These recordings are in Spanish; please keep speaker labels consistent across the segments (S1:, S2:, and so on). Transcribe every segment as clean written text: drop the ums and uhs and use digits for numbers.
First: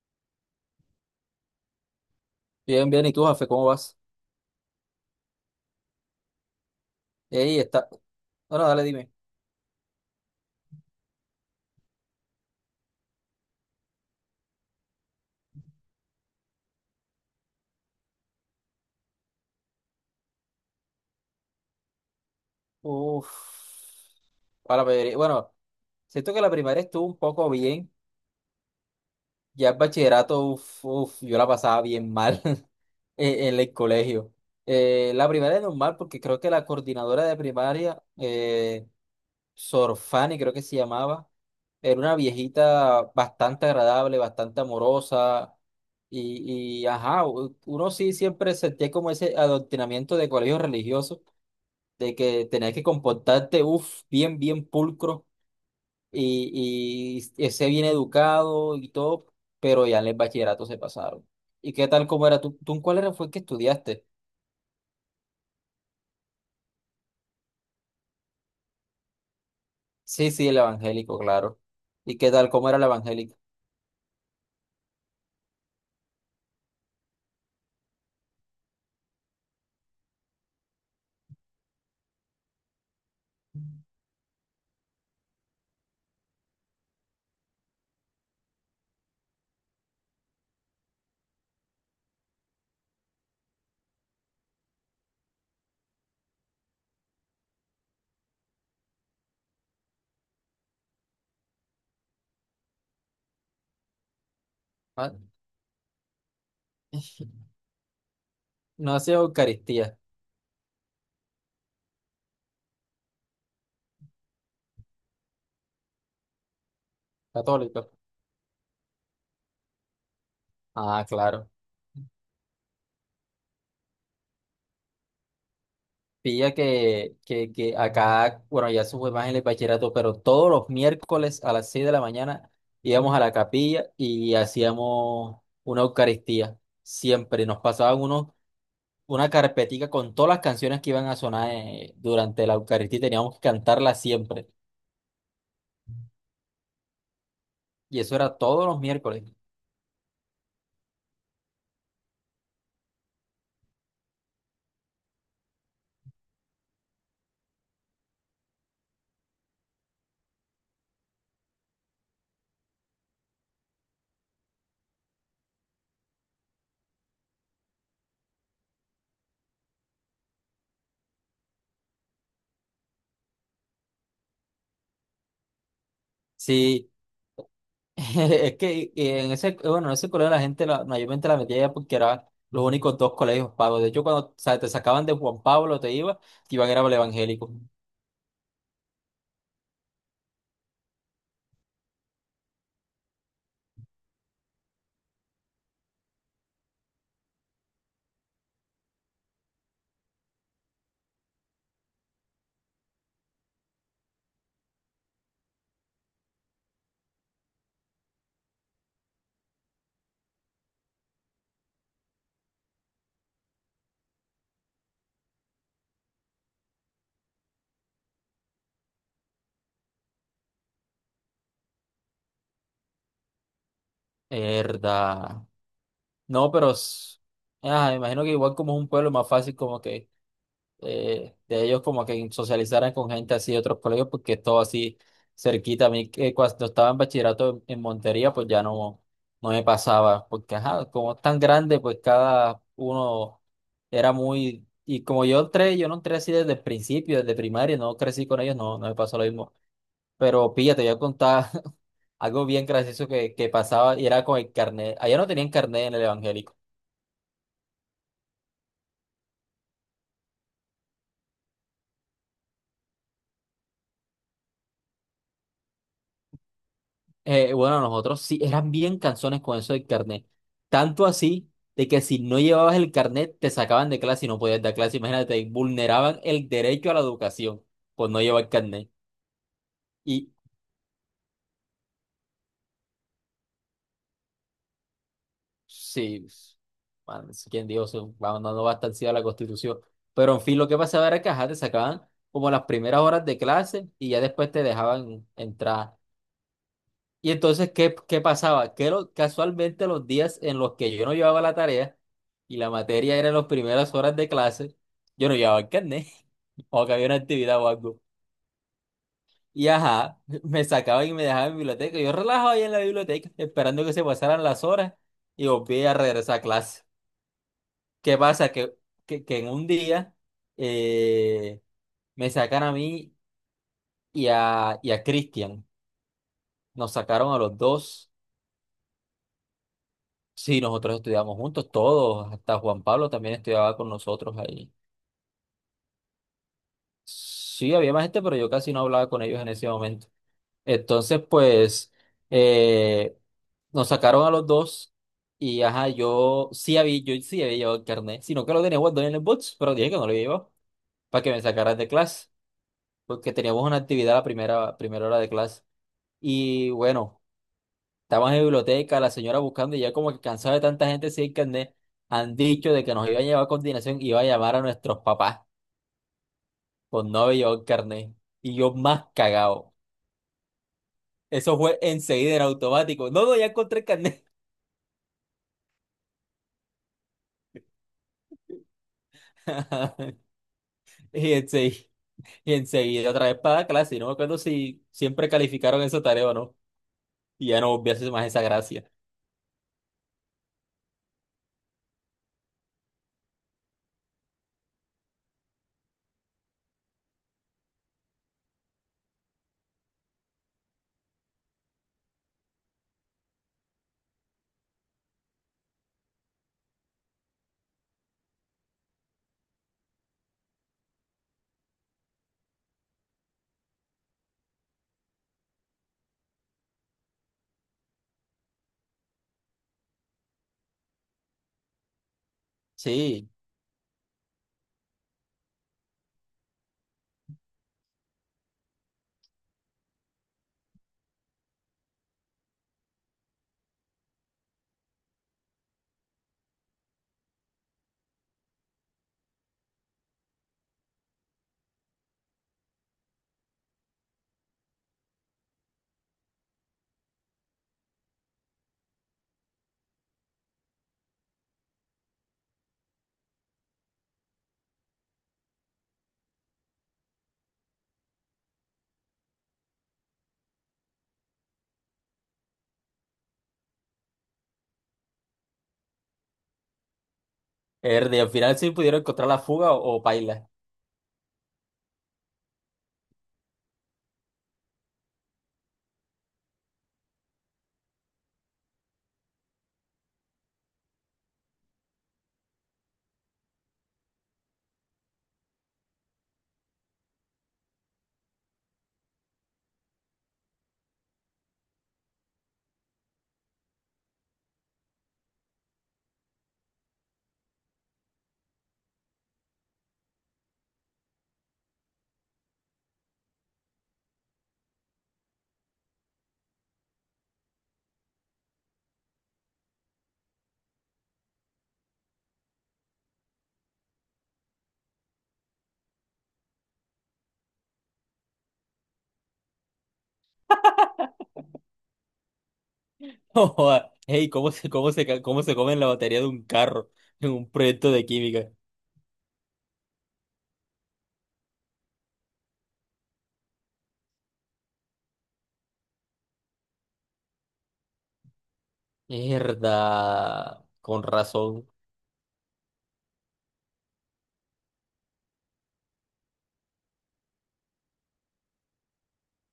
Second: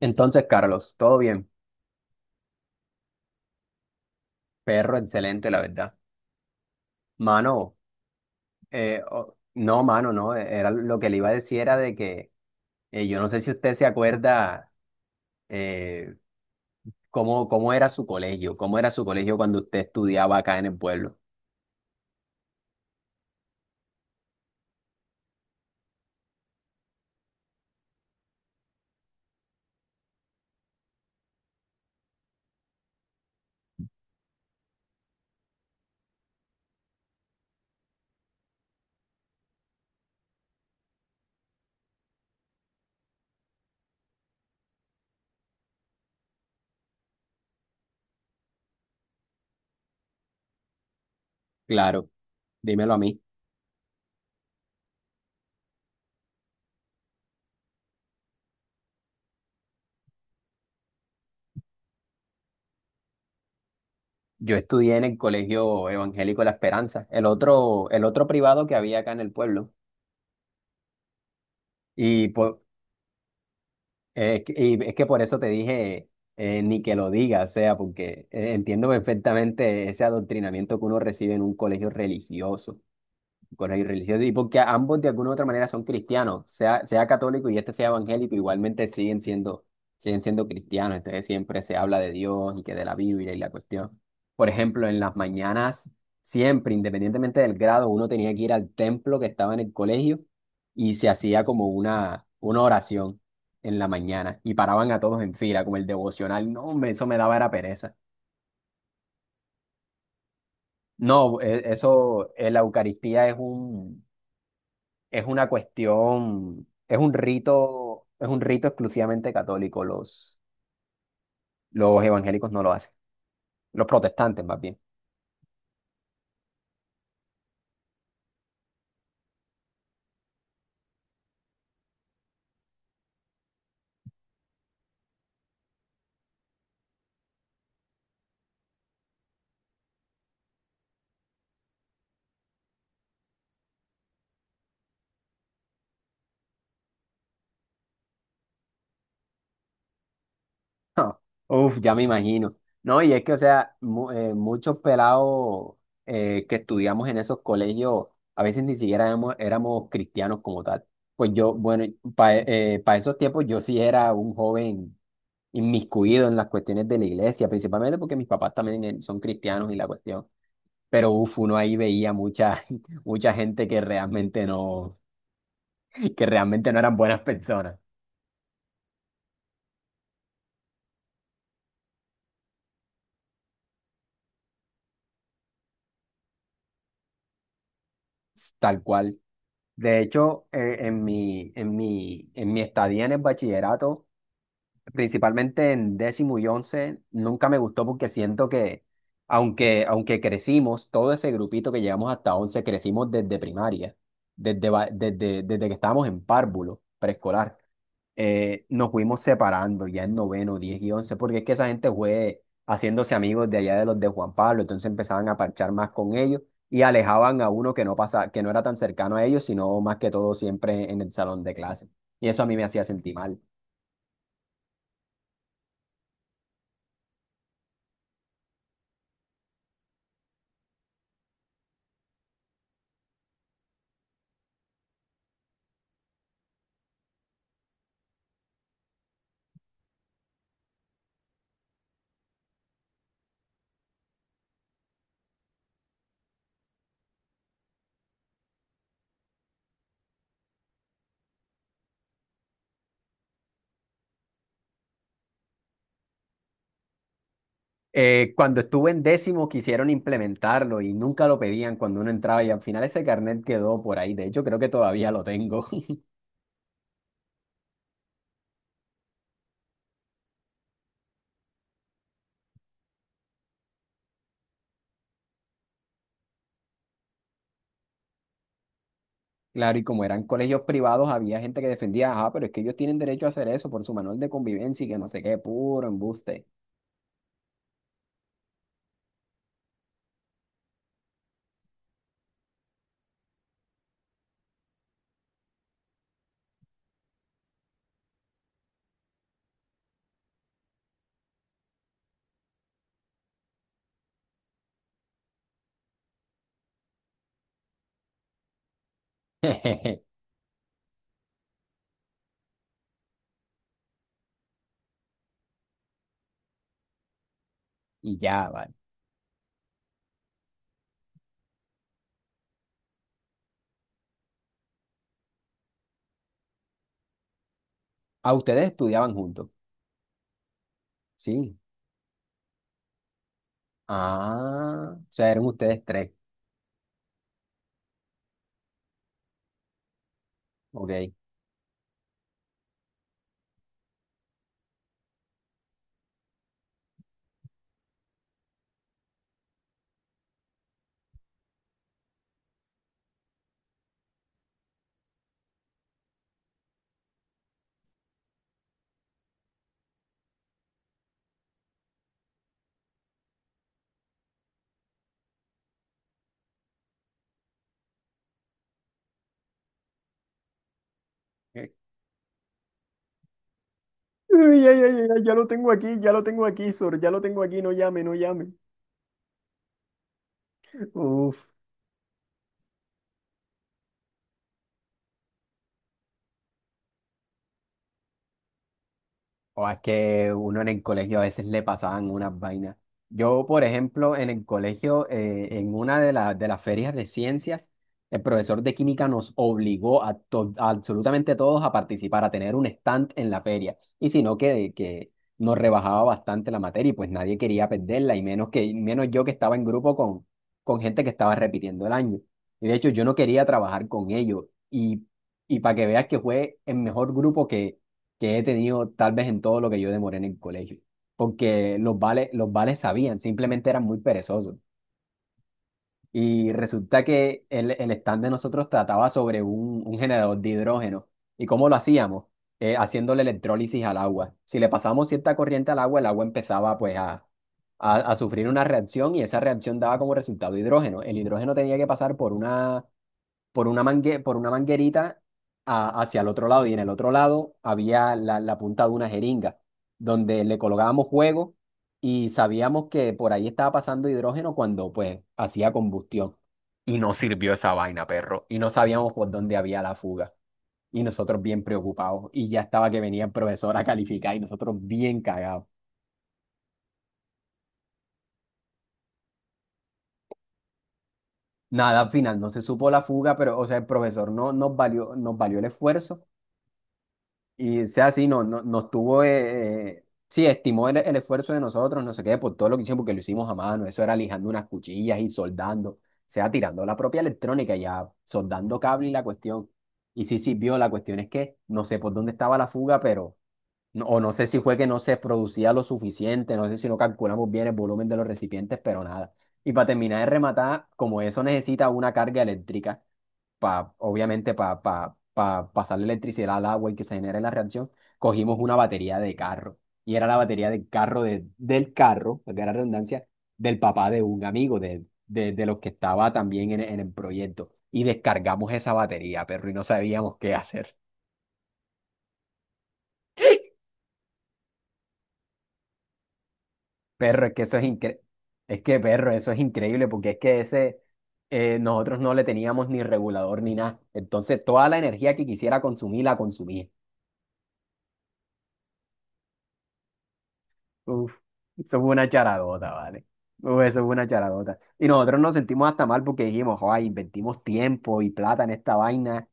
S1: Entonces, Carlos, todo bien.
S2: Bien, bien. ¿Y tú, Jafe, cómo vas?
S1: Perro, excelente, la verdad.
S2: Ey,
S1: Mano,
S2: está. Bueno, dale, dime.
S1: mano, no. Era lo que le iba a decir era de que yo no sé si usted se acuerda eh, cómo era su colegio, cómo era su colegio cuando usted estudiaba acá en el pueblo.
S2: Uf. Bueno, siento que la primaria estuvo un poco bien. Ya el bachillerato, uf, uf, yo la pasaba bien mal en el colegio. La primaria es normal porque creo que la coordinadora de primaria, Sor Fanny, creo que se llamaba, era una viejita bastante agradable, bastante amorosa. Y ajá, uno sí siempre sentía como ese adoctrinamiento de colegio religioso,
S1: Claro,
S2: de que tenés que
S1: dímelo a mí.
S2: comportarte, uff, bien, bien pulcro y ese bien educado y todo, pero ya en el bachillerato se pasaron. ¿Y qué tal cómo era tú? ¿Tú en cuál era fue que estudiaste?
S1: Yo estudié en el Colegio Evangélico La Esperanza, el otro privado que había acá en el pueblo.
S2: Sí, sí, el evangélico, claro. ¿Y
S1: Y
S2: qué tal
S1: pues
S2: cómo era el evangélico?
S1: es que, y es que por eso te dije, ni que lo diga, o sea, porque entiendo perfectamente ese adoctrinamiento que uno recibe en un colegio religioso con el religioso, y porque ambos de alguna u otra manera son cristianos, sea, sea católico y este sea evangélico, igualmente siguen siendo cristianos, entonces siempre se habla de Dios y que de la Biblia y la cuestión. Por ejemplo, en las mañanas, siempre, independientemente del grado, uno tenía que ir al templo que estaba en el colegio y se hacía como una oración en la mañana, y paraban a
S2: Ah,
S1: todos en fila, como el devocional. No, hombre, eso me daba era pereza.
S2: no hacía Eucaristía,
S1: No, eso, la Eucaristía es un, es una cuestión,
S2: católico.
S1: es un rito exclusivamente católico.
S2: Ah, claro.
S1: Los evangélicos no lo hacen, los protestantes más bien.
S2: Pilla que acá, bueno, ya eso fue más en el bachillerato, pero todos los miércoles a las 6 de la mañana íbamos a la capilla y hacíamos una Eucaristía. Siempre nos pasaban unos, una carpetica con todas las canciones que iban a sonar durante la Eucaristía y teníamos que cantarla siempre. Y eso era todos los miércoles.
S1: No, uf, ya me imagino. No, y es que, o sea, muchos pelados que estudiamos en esos colegios, a veces ni siquiera éramos, éramos cristianos como tal. Pues yo, bueno, para esos tiempos yo sí era un joven inmiscuido en las cuestiones de la iglesia, principalmente porque mis papás también son cristianos y la cuestión. Pero uf, uno ahí veía mucha, mucha gente que realmente no
S2: Sí.
S1: eran buenas personas,
S2: Es que en ese, bueno, en ese colegio la gente mayormente la metía ya porque eran los únicos dos colegios pagos. De hecho, cuando o sea, te sacaban de Juan Pablo, te iban era para el evangélico.
S1: tal cual. De hecho, en mi estadía en el bachillerato, principalmente en décimo y once, nunca me gustó porque siento que, aunque crecimos, todo ese grupito que llegamos hasta once, crecimos desde primaria, desde que estábamos en párvulo, preescolar. Nos fuimos separando ya en noveno, diez y once, porque es que esa gente fue haciéndose amigos de allá de los de Juan Pablo, entonces empezaban a parchar más con ellos y alejaban a uno que no pasa, que no era tan cercano a ellos, sino más que todo siempre en el salón de clase. Y eso a mí me hacía sentir mal.
S2: Herda. No, ah, me imagino que igual como es un pueblo más fácil como que de ellos como que socializaran con gente así de otros colegios, porque es todo así cerquita. A mí que cuando estaba en bachillerato en Montería, pues ya no, no me pasaba, porque ajá, como es tan grande, pues cada uno era muy... Y como yo entré, yo no entré así desde el principio, desde primaria, no crecí con ellos, no, no me pasó lo mismo. Pero pilla, te voy a contar algo bien gracioso que pasaba y era con el carnet. Allá no tenían carnet en el evangélico.
S1: Cuando estuve en décimo quisieron implementarlo y nunca lo pedían cuando uno entraba, y al final ese carnet quedó por ahí. De hecho, creo que todavía lo tengo.
S2: Bueno, nosotros sí, eran bien canciones con eso del carnet. Tanto así de que si no llevabas el carnet, te sacaban de clase y no podías dar clase. Imagínate, vulneraban el derecho a la educación por no llevar carnet.
S1: Claro, y como eran
S2: Y
S1: colegios privados, había gente que defendía, ah, pero es que ellos tienen derecho a hacer eso por su manual de convivencia y que no sé qué, puro
S2: sí,
S1: embuste.
S2: pues, man, quién dijo, se va no bastante a estar ciega la Constitución. Pero en fin, lo que pasaba era que ajá, te sacaban como las primeras horas de clase y ya después te dejaban entrar. Y entonces, ¿qué, qué pasaba? Que casualmente los días en los que yo no llevaba la tarea y la materia era en las primeras horas de clase, yo no llevaba el carnet o que había una actividad o algo. Y ajá, me sacaban y me dejaban en biblioteca. Yo relajaba ahí en la biblioteca esperando que se pasaran las horas y volví a regresar a clase.
S1: Y
S2: ¿Qué
S1: ya,
S2: pasa?
S1: vale.
S2: Que en un día eh, me sacan a mí y a Cristian. Nos sacaron a los dos.
S1: Ah, ustedes estudiaban juntos.
S2: Sí, nosotros estudiamos
S1: Sí.
S2: juntos, todos, hasta Juan Pablo también estudiaba con nosotros ahí.
S1: Ah, o sea, eran ustedes tres.
S2: Sí, había más gente, pero yo casi no hablaba con ellos en ese momento.
S1: Ok.
S2: Entonces, pues, eh, nos sacaron a los dos y, ajá, yo sí había llevado el carnet, sino que lo tenía guardado en el box, pero dije que no lo llevaba para que me sacaran de clase, porque teníamos una actividad la primera hora de clase. Y bueno. Estaba en la biblioteca, la señora buscando y ya como que cansado de tanta gente sin carnet, han dicho de que nos iba a llevar a continuación, iba a llamar a nuestros papás con no haber llevado el carnet. Y yo más cagado. Eso fue enseguida en automático. No, no, ya encontré el carnet.
S1: Uy, ay, ay, ay, ay, ya lo tengo aquí, ya lo tengo aquí, Sor, ya lo tengo aquí, no llame, no llame.
S2: Y
S1: Uf.
S2: enseguida, y enseguida otra vez para la clase. Y no me acuerdo si siempre calificaron esa tarea o no. Y ya no volví a hacer más esa gracia.
S1: O es que uno en el colegio a veces le pasaban unas vainas. Yo, por ejemplo, en el colegio, en una de, de las ferias de ciencias, el profesor de química nos obligó a, a absolutamente todos a participar, a tener un stand en la feria. Y si no, que nos rebajaba bastante la materia, y pues nadie quería perderla, y menos, menos yo que estaba en grupo con gente que estaba repitiendo el año. Y de hecho, yo no quería trabajar con ellos. Y, y para que veas que fue el mejor grupo que he tenido tal vez en todo lo que yo demoré en el colegio, porque los vales sabían,
S2: Sí.
S1: simplemente eran muy perezosos. Y resulta que el stand de nosotros trataba sobre un generador de hidrógeno. ¿Y cómo lo hacíamos? Haciéndole electrólisis al agua. Si le pasábamos cierta corriente al agua, el agua empezaba pues a sufrir una reacción, y esa reacción daba como resultado hidrógeno. El hidrógeno tenía que pasar por una, por una manguerita hacia el otro lado, y en el otro lado había la, la punta de una jeringa donde le colocábamos fuego, y sabíamos que por ahí estaba pasando hidrógeno cuando pues hacía combustión. Y no sirvió esa vaina, perro. Y no sabíamos por dónde había la fuga. Y nosotros bien preocupados. Y ya estaba que venía el profesor a calificar y nosotros bien cagados.
S2: Ernie, al final sí pudieron encontrar la fuga o paila.
S1: Nada, al final no se supo la fuga, pero o sea, el profesor no nos valió, nos valió el esfuerzo, y sea así, no, no, nos tuvo, sí, estimó el esfuerzo de nosotros, no sé qué, por todo lo que hicimos, porque lo hicimos a mano, eso era lijando unas cuchillas y soldando, o sea, tirando la propia electrónica, ya soldando cable y la cuestión. Y sí sirvió, la cuestión es que no sé por dónde estaba la fuga, pero, o no sé si fue que no se producía lo suficiente, no sé si no calculamos bien el volumen de los recipientes, pero nada. Y para terminar de rematar, como eso necesita una carga eléctrica pa, obviamente para pa, pa pa pasar la electricidad al agua y que se genere la reacción, cogimos una batería de carro. Y era la batería del carro, del carro, que era redundancia, del papá de un amigo, de los que estaba también en el proyecto. Y descargamos esa batería, perro, y no sabíamos qué hacer.
S2: Joda, ey, ¿cómo se, cómo se, cómo se comen la batería de un carro en
S1: Perro,
S2: un
S1: es que eso es
S2: proyecto de
S1: increíble.
S2: química?
S1: Es que, perro, eso es increíble porque es que ese, nosotros no le teníamos ni regulador ni nada. Entonces, toda la energía que quisiera consumir, la consumía.
S2: Mierda, con
S1: Uf,
S2: razón.
S1: eso fue una charadota, ¿vale? Uf, eso fue una charadota. Y nosotros nos sentimos hasta mal porque dijimos, ay, invertimos tiempo y plata en esta vaina,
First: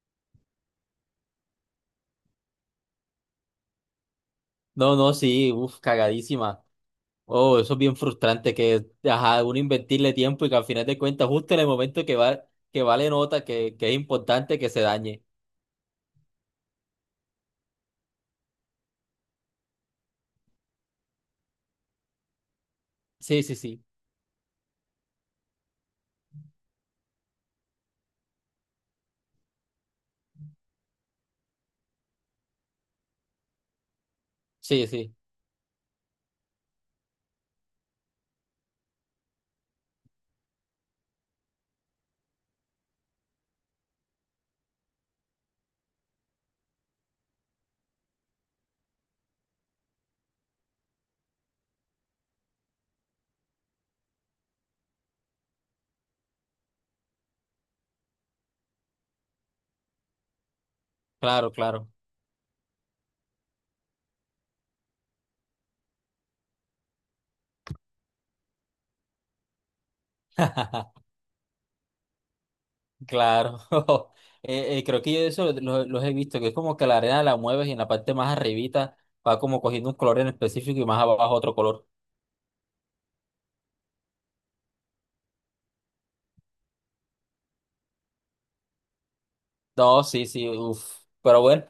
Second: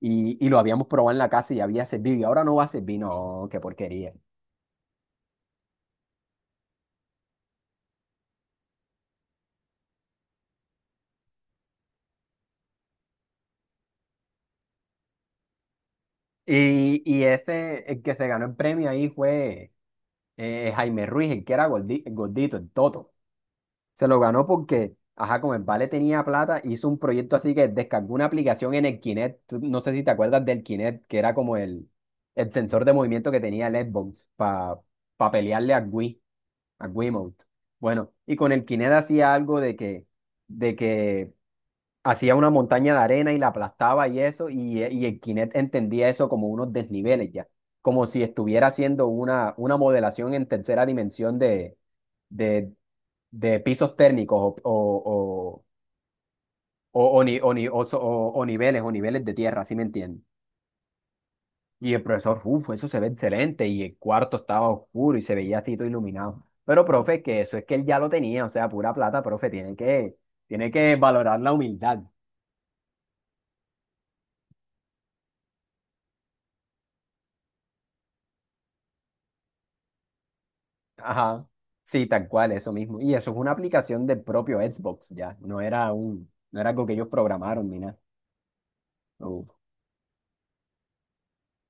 S1: y lo habíamos probado en la casa y había servido y ahora no va a servir, no, qué porquería.
S2: No, no, sí, uff, cagadísima. Oh, eso es bien frustrante que, ajá, uno invertirle tiempo y que al final de cuentas, justo en el momento que va, que vale nota, que es importante que se dañe.
S1: Y este, el que se ganó el premio ahí fue Jaime Ruiz, el que era gordito, el Toto.
S2: Sí, sí, sí,
S1: Se lo ganó porque, ajá, como el Vale tenía plata, hizo un proyecto así que descargó una aplicación en el Kinect. No sé si te acuerdas del Kinect, que era como el sensor de movimiento que tenía el Xbox para
S2: sí, sí,
S1: pelearle a Wii, a Wiimote. Bueno, y con el Kinect hacía algo de que hacía una montaña de arena y la aplastaba y eso, y el Kinect entendía eso como unos desniveles ya, como si estuviera haciendo una modelación en tercera dimensión de, de pisos térmicos o ni- o ni- o so- o niveles de tierra, ¿sí me entiendes?
S2: claro, claro.
S1: Y el profesor, uff, eso se ve excelente, y el cuarto estaba oscuro y se veía así todo iluminado. Pero, profe, que eso es que él ya lo tenía, o sea, pura plata, profe, tiene que valorar la humildad.
S2: Claro, creo que yo eso los he visto, que es como que la arena la mueves y en la parte más arribita va como cogiendo un color en específico y más abajo
S1: Ajá,
S2: otro color.
S1: sí, tal cual, eso mismo. Y eso es una aplicación del propio Xbox ya, no era un, no era algo que ellos programaron ni nada. Uh,
S2: No, sí, sí, uff. Pero bueno,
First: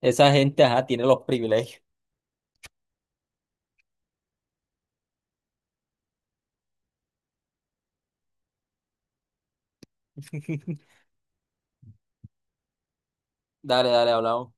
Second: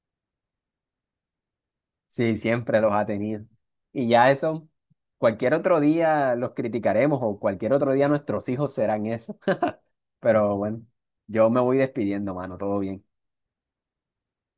S2: esa gente, ajá, tiene los privilegios.
S1: sí, siempre los ha tenido. Y ya eso, cualquier otro día los criticaremos o cualquier otro día nuestros hijos serán eso. Pero bueno, yo me voy despidiendo, mano, todo bien.
S2: Dale, dale, hablamos.